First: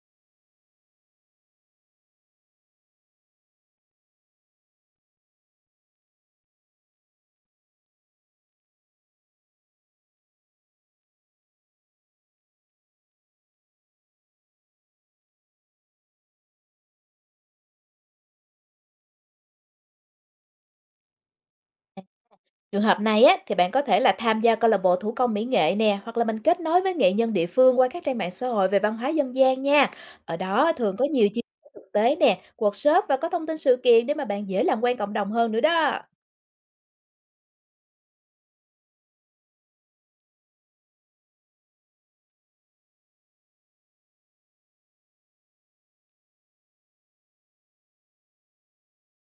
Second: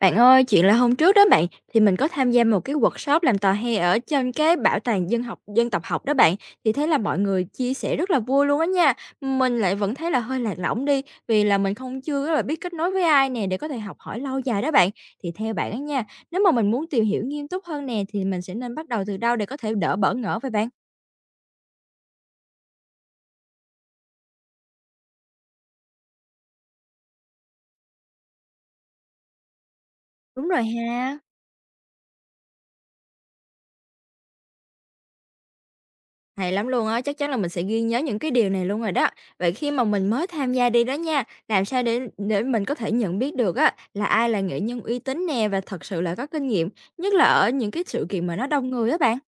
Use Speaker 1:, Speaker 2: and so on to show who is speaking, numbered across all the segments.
Speaker 1: Bạn ơi, chuyện là hôm trước đó bạn, thì mình có tham gia một cái workshop làm tò he ở trên cái bảo tàng dân học dân tộc học đó bạn, thì thấy là mọi người chia sẻ rất là vui luôn á nha. Mình lại vẫn thấy là hơi lạc lõng đi, vì là mình không chưa là biết kết nối với ai nè để có thể học hỏi lâu dài đó bạn. Thì theo bạn á nha, nếu mà mình muốn tìm hiểu nghiêm túc hơn nè thì mình sẽ nên bắt đầu từ đâu để có thể đỡ bỡ ngỡ vậy bạn?
Speaker 2: Trường hợp này á, thì bạn có thể là tham gia câu lạc bộ thủ công mỹ nghệ nè, hoặc là mình kết nối với nghệ nhân địa phương qua các trang mạng xã hội về văn hóa dân gian nha. Ở
Speaker 1: Đúng rồi
Speaker 2: đó thường có
Speaker 1: ha.
Speaker 2: nhiều chia sẻ thực tế nè, workshop và có thông tin sự kiện để mà bạn dễ làm quen cộng đồng hơn nữa đó.
Speaker 1: Hay lắm luôn á, chắc chắn là mình sẽ ghi nhớ những cái điều này luôn rồi đó. Vậy khi mà mình mới tham gia đi đó nha, làm sao để mình có thể nhận biết được á là ai là nghệ nhân uy tín nè và thật sự là có kinh nghiệm, nhất là ở những cái sự kiện mà nó đông người á bạn?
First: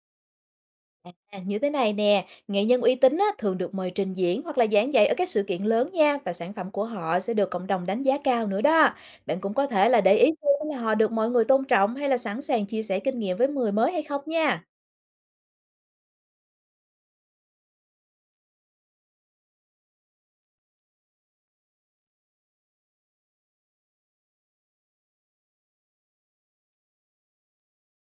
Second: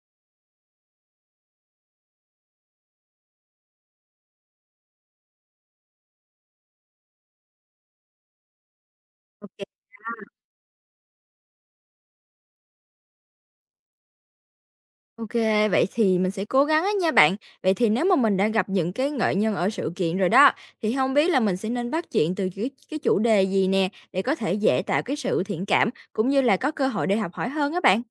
Speaker 2: À, như thế này nè, nghệ nhân uy tín á, thường được mời trình diễn hoặc là giảng dạy ở các sự kiện lớn nha, và sản phẩm của họ sẽ được cộng đồng đánh giá cao nữa đó. Bạn
Speaker 1: Ok.
Speaker 2: cũng có thể là để ý xem là họ được mọi người tôn trọng hay là sẵn sàng chia sẻ kinh nghiệm với người mới hay không nha.
Speaker 1: Ok, vậy thì mình sẽ cố gắng á nha bạn. Vậy thì nếu mà mình đã gặp những cái nghệ nhân ở sự kiện rồi đó, thì không biết là mình sẽ nên bắt chuyện từ cái chủ đề gì nè để có thể dễ tạo cái sự thiện cảm cũng như là có cơ hội để học hỏi hơn á bạn.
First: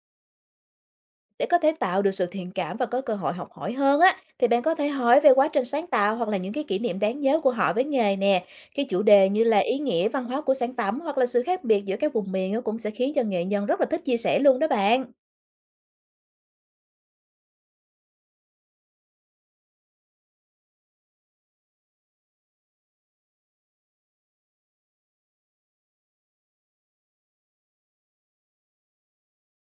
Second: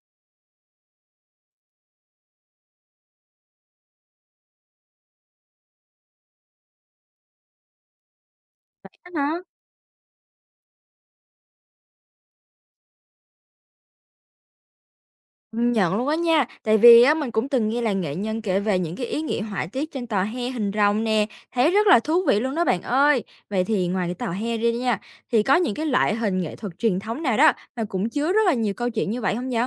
Speaker 2: Để có thể tạo được sự thiện cảm và có cơ hội học hỏi hơn á, thì bạn có thể hỏi về quá trình sáng tạo hoặc là những cái kỷ niệm đáng nhớ của họ với nghề nè. Cái chủ đề
Speaker 1: Hả?
Speaker 2: như là ý nghĩa văn hóa của sản phẩm hoặc là sự khác biệt giữa các vùng miền á, cũng sẽ khiến cho nghệ nhân rất là thích chia sẻ luôn đó bạn.
Speaker 1: Công nhận luôn á nha, tại vì á mình cũng từng nghe là nghệ nhân kể về những cái ý nghĩa họa tiết trên tòa he hình rồng nè, thấy rất là thú vị luôn đó bạn ơi. Vậy thì ngoài cái tòa he ra nha, thì có những cái loại hình nghệ thuật truyền thống nào đó mà cũng chứa rất là nhiều câu chuyện như vậy không vậy?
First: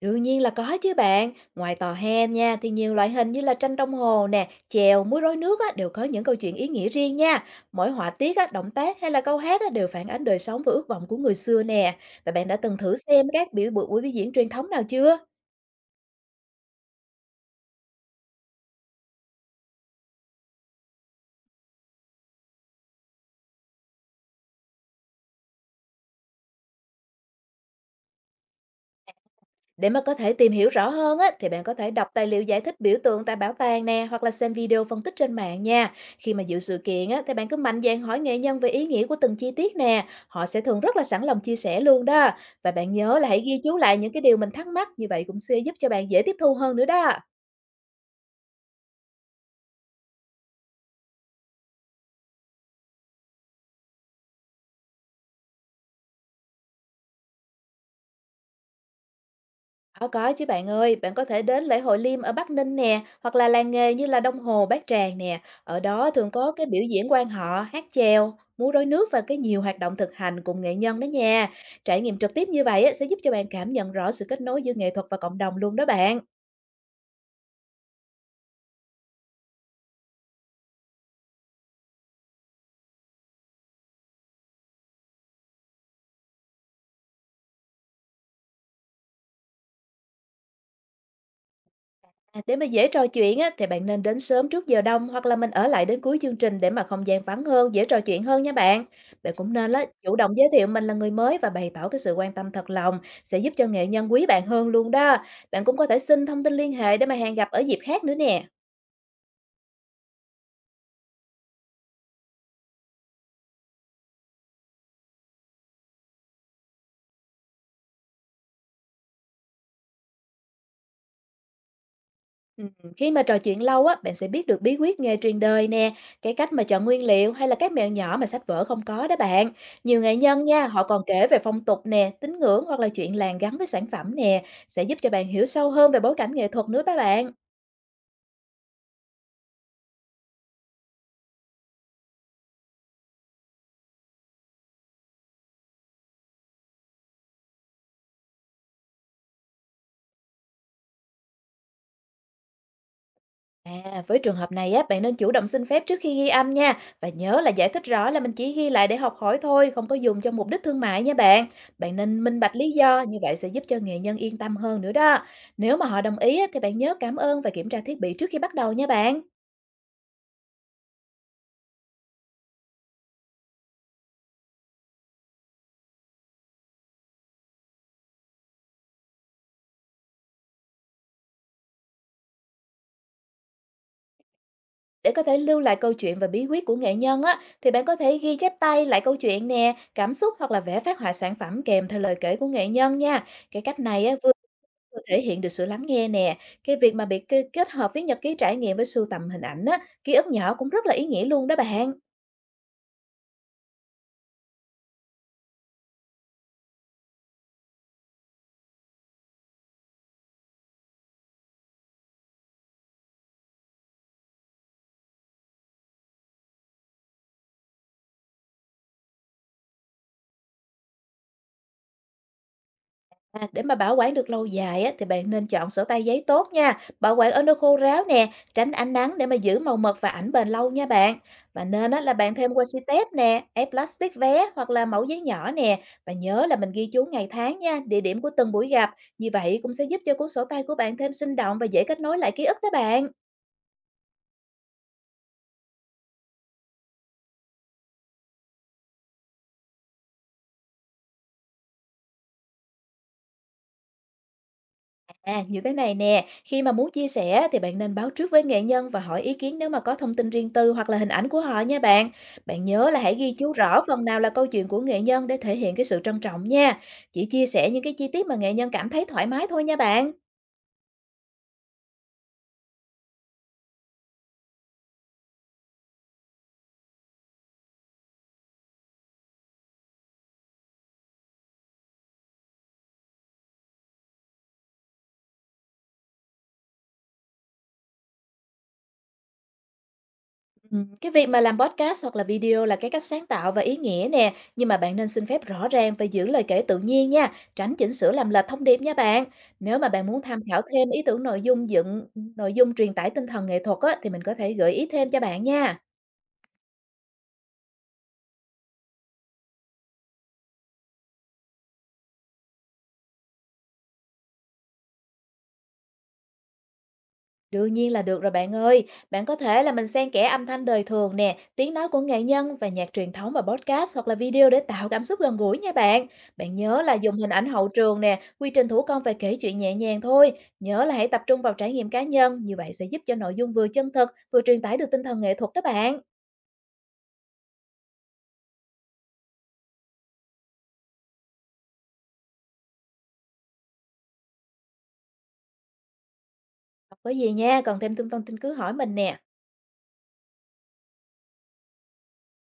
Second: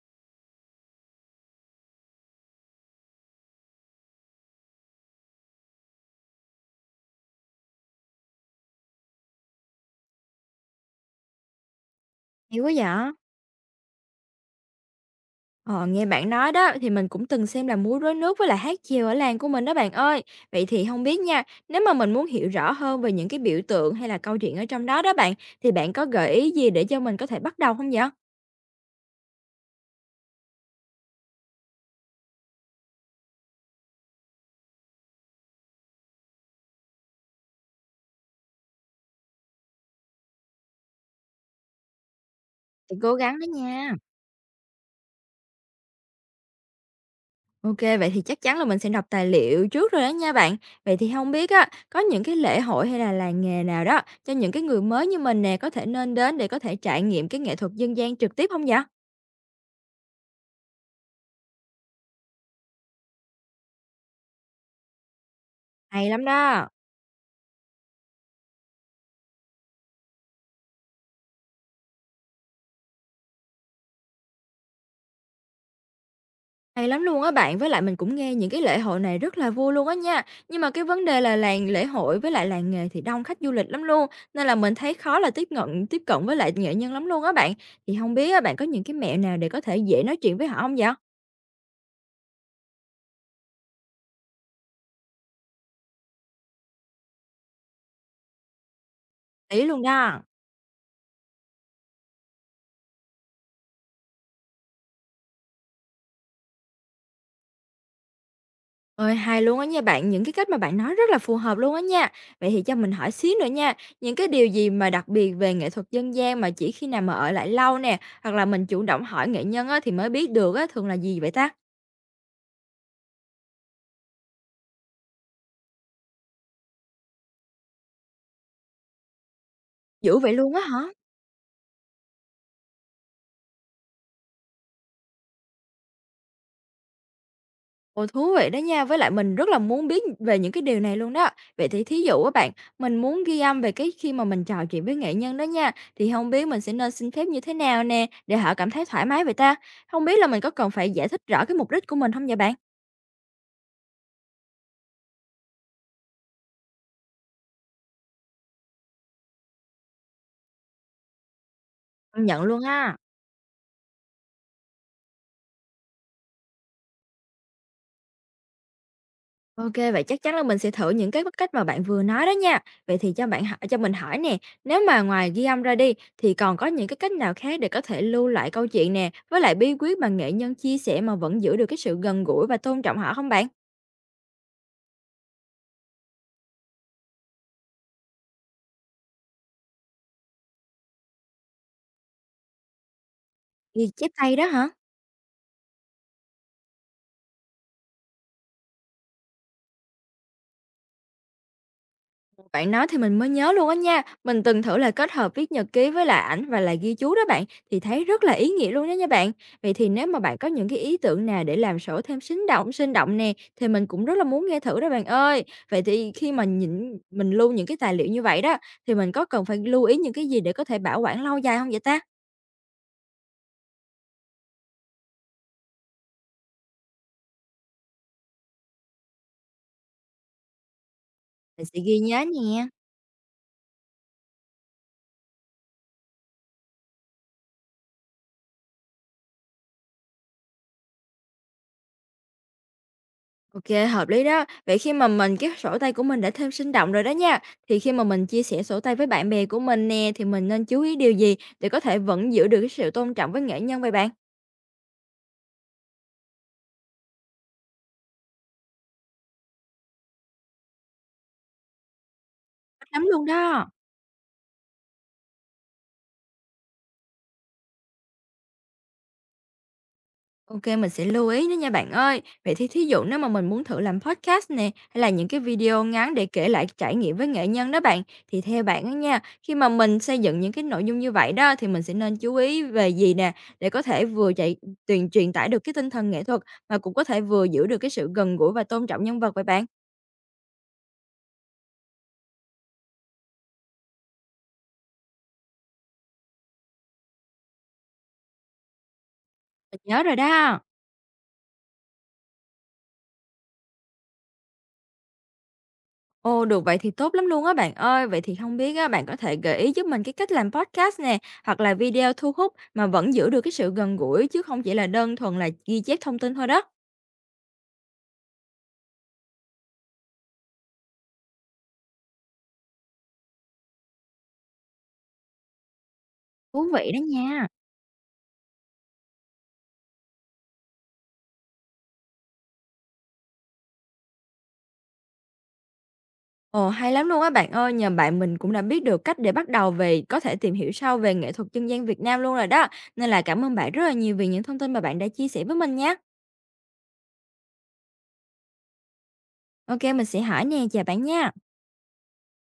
Speaker 2: Đương nhiên là có chứ bạn. Ngoài tò he nha, thì nhiều loại hình như là tranh đồng hồ nè, chèo, múa rối nước á, đều có những câu chuyện ý nghĩa riêng nha. Mỗi họa tiết á, động tác hay là câu hát á, đều phản ánh đời sống và ước vọng của người xưa nè. Và bạn đã
Speaker 1: Hay quá
Speaker 2: từng thử
Speaker 1: vậy!
Speaker 2: xem các buổi biểu diễn truyền thống nào chưa?
Speaker 1: Ờ, nghe bạn nói đó thì mình cũng từng xem là múa rối nước với là hát chèo ở làng của mình đó bạn ơi. Vậy thì không biết nha, nếu mà mình muốn hiểu rõ hơn về những cái biểu tượng hay là câu chuyện ở trong đó đó bạn, thì bạn có gợi ý gì để cho mình có thể bắt đầu không vậy?
Speaker 2: Để mà có thể tìm hiểu rõ hơn á, thì bạn có thể đọc tài liệu giải thích biểu tượng tại bảo tàng nè, hoặc là xem video phân tích trên mạng nha. Khi mà dự sự kiện á, thì bạn cứ mạnh dạn hỏi nghệ nhân về ý nghĩa của từng chi tiết nè. Họ sẽ thường rất là sẵn lòng chia sẻ luôn đó. Và bạn
Speaker 1: Mình cố
Speaker 2: nhớ là
Speaker 1: gắng
Speaker 2: hãy
Speaker 1: đó
Speaker 2: ghi chú
Speaker 1: nha.
Speaker 2: lại những cái điều mình thắc mắc, như vậy cũng sẽ giúp cho bạn dễ tiếp thu hơn nữa đó.
Speaker 1: OK, vậy thì chắc chắn là mình sẽ đọc tài liệu trước rồi đó nha bạn. Vậy thì không biết á, có những cái lễ hội hay là làng nghề nào đó cho những cái người mới như mình nè, có thể nên đến để có thể trải nghiệm cái nghệ thuật dân gian trực tiếp không vậy?
Speaker 2: Có chứ bạn ơi, bạn có thể đến lễ hội Liêm ở Bắc Ninh nè, hoặc là làng nghề như là Đông Hồ, Bát Tràng nè. Ở
Speaker 1: Hay
Speaker 2: đó
Speaker 1: lắm
Speaker 2: thường có cái
Speaker 1: đó,
Speaker 2: biểu diễn quan họ, hát chèo, múa rối nước và cái nhiều hoạt động thực hành cùng nghệ nhân đó nha. Trải nghiệm trực tiếp như vậy á, sẽ giúp cho bạn cảm nhận rõ sự kết nối giữa nghệ thuật và cộng đồng luôn đó bạn.
Speaker 1: hay lắm luôn á bạn, với lại mình cũng nghe những cái lễ hội này rất là vui luôn á nha. Nhưng mà cái vấn đề là làng lễ hội với lại làng nghề thì đông khách du lịch lắm luôn, nên là mình thấy khó là tiếp cận với lại nghệ nhân lắm luôn á bạn. Thì không biết á, bạn có những cái mẹo nào để có thể dễ nói chuyện với họ không vậy?
Speaker 2: À, để mà dễ trò chuyện á, thì bạn nên đến sớm trước giờ đông hoặc là mình ở lại đến cuối chương trình, để mà không gian vắng hơn, dễ trò chuyện hơn nha bạn. Bạn cũng
Speaker 1: Ý
Speaker 2: nên
Speaker 1: luôn
Speaker 2: á, chủ
Speaker 1: đó.
Speaker 2: động giới thiệu mình là người mới và bày tỏ cái sự quan tâm thật lòng, sẽ giúp cho nghệ nhân quý bạn hơn luôn đó. Bạn cũng có thể xin thông tin liên hệ để mà hẹn gặp ở dịp khác nữa nè.
Speaker 1: Ôi, hay luôn á nha bạn, những cái cách mà bạn nói rất là phù hợp luôn á nha. Vậy thì cho mình hỏi xíu nữa nha, những cái điều gì mà đặc biệt về nghệ thuật dân gian mà chỉ khi nào mà ở lại lâu nè, hoặc là mình chủ động hỏi nghệ nhân á, thì mới biết được á, thường là gì vậy ta?
Speaker 2: Ừm, Khi mà trò chuyện lâu á, bạn sẽ biết được bí quyết nghề truyền đời nè, cái cách mà chọn nguyên liệu hay là các mẹo nhỏ mà sách vở không có đó bạn. Nhiều nghệ
Speaker 1: Dữ vậy
Speaker 2: nhân
Speaker 1: luôn á
Speaker 2: nha, họ
Speaker 1: hả?
Speaker 2: còn kể về phong tục nè, tín ngưỡng hoặc là chuyện làng gắn với sản phẩm nè, sẽ giúp cho bạn hiểu sâu hơn về bối cảnh nghệ thuật nữa đó bạn.
Speaker 1: Ồ, thú vị đó nha, với lại mình rất là muốn biết về những cái điều này luôn đó. Vậy thì thí dụ á bạn, mình muốn ghi âm về cái khi mà mình trò chuyện với nghệ nhân đó nha, thì không biết mình sẽ nên xin phép như thế nào nè, để họ cảm thấy thoải mái vậy ta? Không biết là mình có cần phải giải thích rõ cái mục đích của mình không vậy bạn?
Speaker 2: À, với trường hợp này á, bạn nên chủ động xin phép trước khi ghi âm nha, và nhớ là giải thích rõ là mình chỉ ghi lại để học hỏi thôi, không có dùng cho mục đích thương mại nha bạn. Bạn nên
Speaker 1: Công
Speaker 2: minh
Speaker 1: nhận
Speaker 2: bạch
Speaker 1: luôn
Speaker 2: lý
Speaker 1: á.
Speaker 2: do, như vậy sẽ giúp cho nghệ nhân yên tâm hơn nữa đó. Nếu mà họ đồng ý á, thì bạn nhớ cảm ơn và kiểm tra thiết bị trước khi bắt đầu nha bạn.
Speaker 1: OK, vậy chắc chắn là mình sẽ thử những cái cách mà bạn vừa nói đó nha. Vậy thì cho bạn hỏi cho mình hỏi nè, nếu mà ngoài ghi âm ra đi, thì còn có những cái cách nào khác để có thể lưu lại câu chuyện nè, với lại bí quyết mà nghệ nhân chia sẻ mà vẫn giữ được cái sự gần gũi và tôn trọng họ không bạn?
Speaker 2: Để có thể lưu lại câu chuyện và bí quyết của nghệ nhân á, thì bạn có thể ghi chép tay lại câu chuyện nè, cảm xúc hoặc là vẽ phác họa sản phẩm kèm theo lời kể của nghệ nhân nha. Cái cách
Speaker 1: Ghi
Speaker 2: này
Speaker 1: chép
Speaker 2: á, vừa
Speaker 1: tay đó hả?
Speaker 2: Vừa thể hiện được sự lắng nghe nè, cái việc mà bị kê kết hợp với nhật ký trải nghiệm với sưu tầm hình ảnh á, ký ức nhỏ, cũng rất là ý nghĩa luôn đó bạn.
Speaker 1: Bạn nói thì mình mới nhớ luôn á nha. Mình từng thử là kết hợp viết nhật ký với lại ảnh và lại ghi chú đó bạn, thì thấy rất là ý nghĩa luôn đó nha bạn. Vậy thì nếu mà bạn có những cái ý tưởng nào để làm sổ thêm sinh động nè, thì mình cũng rất là muốn nghe thử đó bạn ơi. Vậy thì khi mà nhìn mình lưu những cái tài liệu như vậy đó, thì mình có cần phải lưu ý những cái gì để có thể bảo quản lâu dài không vậy ta?
Speaker 2: À, để mà bảo quản được lâu dài á, thì bạn nên chọn sổ tay giấy tốt nha, bảo quản ở nơi khô ráo nè, tránh ánh nắng để mà giữ màu mực và ảnh bền lâu nha bạn. Và
Speaker 1: Mình sẽ
Speaker 2: nên
Speaker 1: ghi
Speaker 2: á, là
Speaker 1: nhớ
Speaker 2: bạn thêm
Speaker 1: nè.
Speaker 2: washi tape nè, ép plastic vé hoặc là mẫu giấy nhỏ nè. Và nhớ là mình ghi chú ngày tháng nha, địa điểm của từng buổi gặp. Như vậy cũng sẽ giúp cho cuốn sổ tay của bạn thêm sinh động và dễ kết nối lại ký ức đó bạn.
Speaker 1: OK, hợp lý đó. Vậy khi mà mình cái sổ tay của mình đã thêm sinh động rồi đó nha, thì khi mà mình chia sẻ sổ tay với bạn bè của mình nè, thì mình nên chú ý điều gì để có thể vẫn giữ được cái sự tôn trọng với nghệ nhân vậy bạn?
Speaker 2: À, như thế này nè, khi mà muốn chia sẻ thì bạn nên báo trước với nghệ nhân và hỏi ý kiến nếu mà có thông tin riêng tư hoặc là hình ảnh của họ nha bạn. Bạn
Speaker 1: Thích
Speaker 2: nhớ là
Speaker 1: lắm
Speaker 2: hãy
Speaker 1: luôn
Speaker 2: ghi chú
Speaker 1: đó.
Speaker 2: rõ phần nào là câu chuyện của nghệ nhân để thể hiện cái sự trân trọng nha. Chỉ chia sẻ những cái chi tiết mà nghệ nhân cảm thấy thoải mái thôi nha bạn.
Speaker 1: OK, mình sẽ lưu ý đó nha bạn ơi. Vậy thì thí dụ nếu mà mình muốn thử làm podcast nè, hay là những cái video ngắn để kể lại trải nghiệm với nghệ nhân đó bạn, thì theo bạn á nha, khi mà mình xây dựng những cái nội dung như vậy đó, thì mình sẽ nên chú ý về gì nè, để có thể vừa chạy truyền truyền tải được cái tinh thần nghệ thuật, mà cũng có thể vừa giữ được cái sự gần gũi và tôn trọng nhân vật vậy bạn?
Speaker 2: Cái việc mà làm podcast hoặc là video là cái cách sáng tạo và ý nghĩa nè, nhưng mà bạn nên xin phép rõ ràng và giữ lời kể tự nhiên nha, tránh chỉnh sửa làm lệch thông điệp nha bạn. Nếu
Speaker 1: Mình
Speaker 2: mà
Speaker 1: nhớ
Speaker 2: bạn
Speaker 1: rồi
Speaker 2: muốn tham
Speaker 1: đó.
Speaker 2: khảo thêm ý tưởng nội dung dựng nội dung truyền tải tinh thần nghệ thuật á, thì mình có thể gợi ý thêm cho bạn nha.
Speaker 1: Ồ, được vậy thì tốt lắm luôn á bạn ơi. Vậy thì không biết á, bạn có thể gợi ý giúp mình cái cách làm podcast nè, hoặc là video thu hút mà vẫn giữ được cái sự gần gũi chứ không chỉ là đơn thuần là ghi chép thông tin thôi đó.
Speaker 2: Đương nhiên là được rồi bạn ơi. Bạn có thể là mình xen kẽ âm thanh đời thường nè, tiếng nói của nghệ nhân và nhạc truyền thống vào podcast hoặc là video để tạo cảm xúc gần gũi nha bạn. Bạn
Speaker 1: Thú
Speaker 2: nhớ
Speaker 1: vị
Speaker 2: là
Speaker 1: đó
Speaker 2: dùng hình ảnh
Speaker 1: nha.
Speaker 2: hậu trường nè, quy trình thủ công và kể chuyện nhẹ nhàng thôi. Nhớ là hãy tập trung vào trải nghiệm cá nhân, như vậy sẽ giúp cho nội dung vừa chân thực, vừa truyền tải được tinh thần nghệ thuật đó bạn.
Speaker 1: Ồ, hay lắm luôn á bạn ơi. Nhờ bạn mình cũng đã biết được cách để bắt đầu về, có thể tìm hiểu sâu về nghệ thuật dân gian Việt Nam luôn rồi đó. Nên là cảm ơn bạn rất là nhiều vì những thông tin mà bạn đã chia sẻ với mình nha.
Speaker 2: Không có gì nha, còn thêm thông tin cứ hỏi mình nè.
Speaker 1: Ok, mình sẽ hỏi nè, chào bạn nha.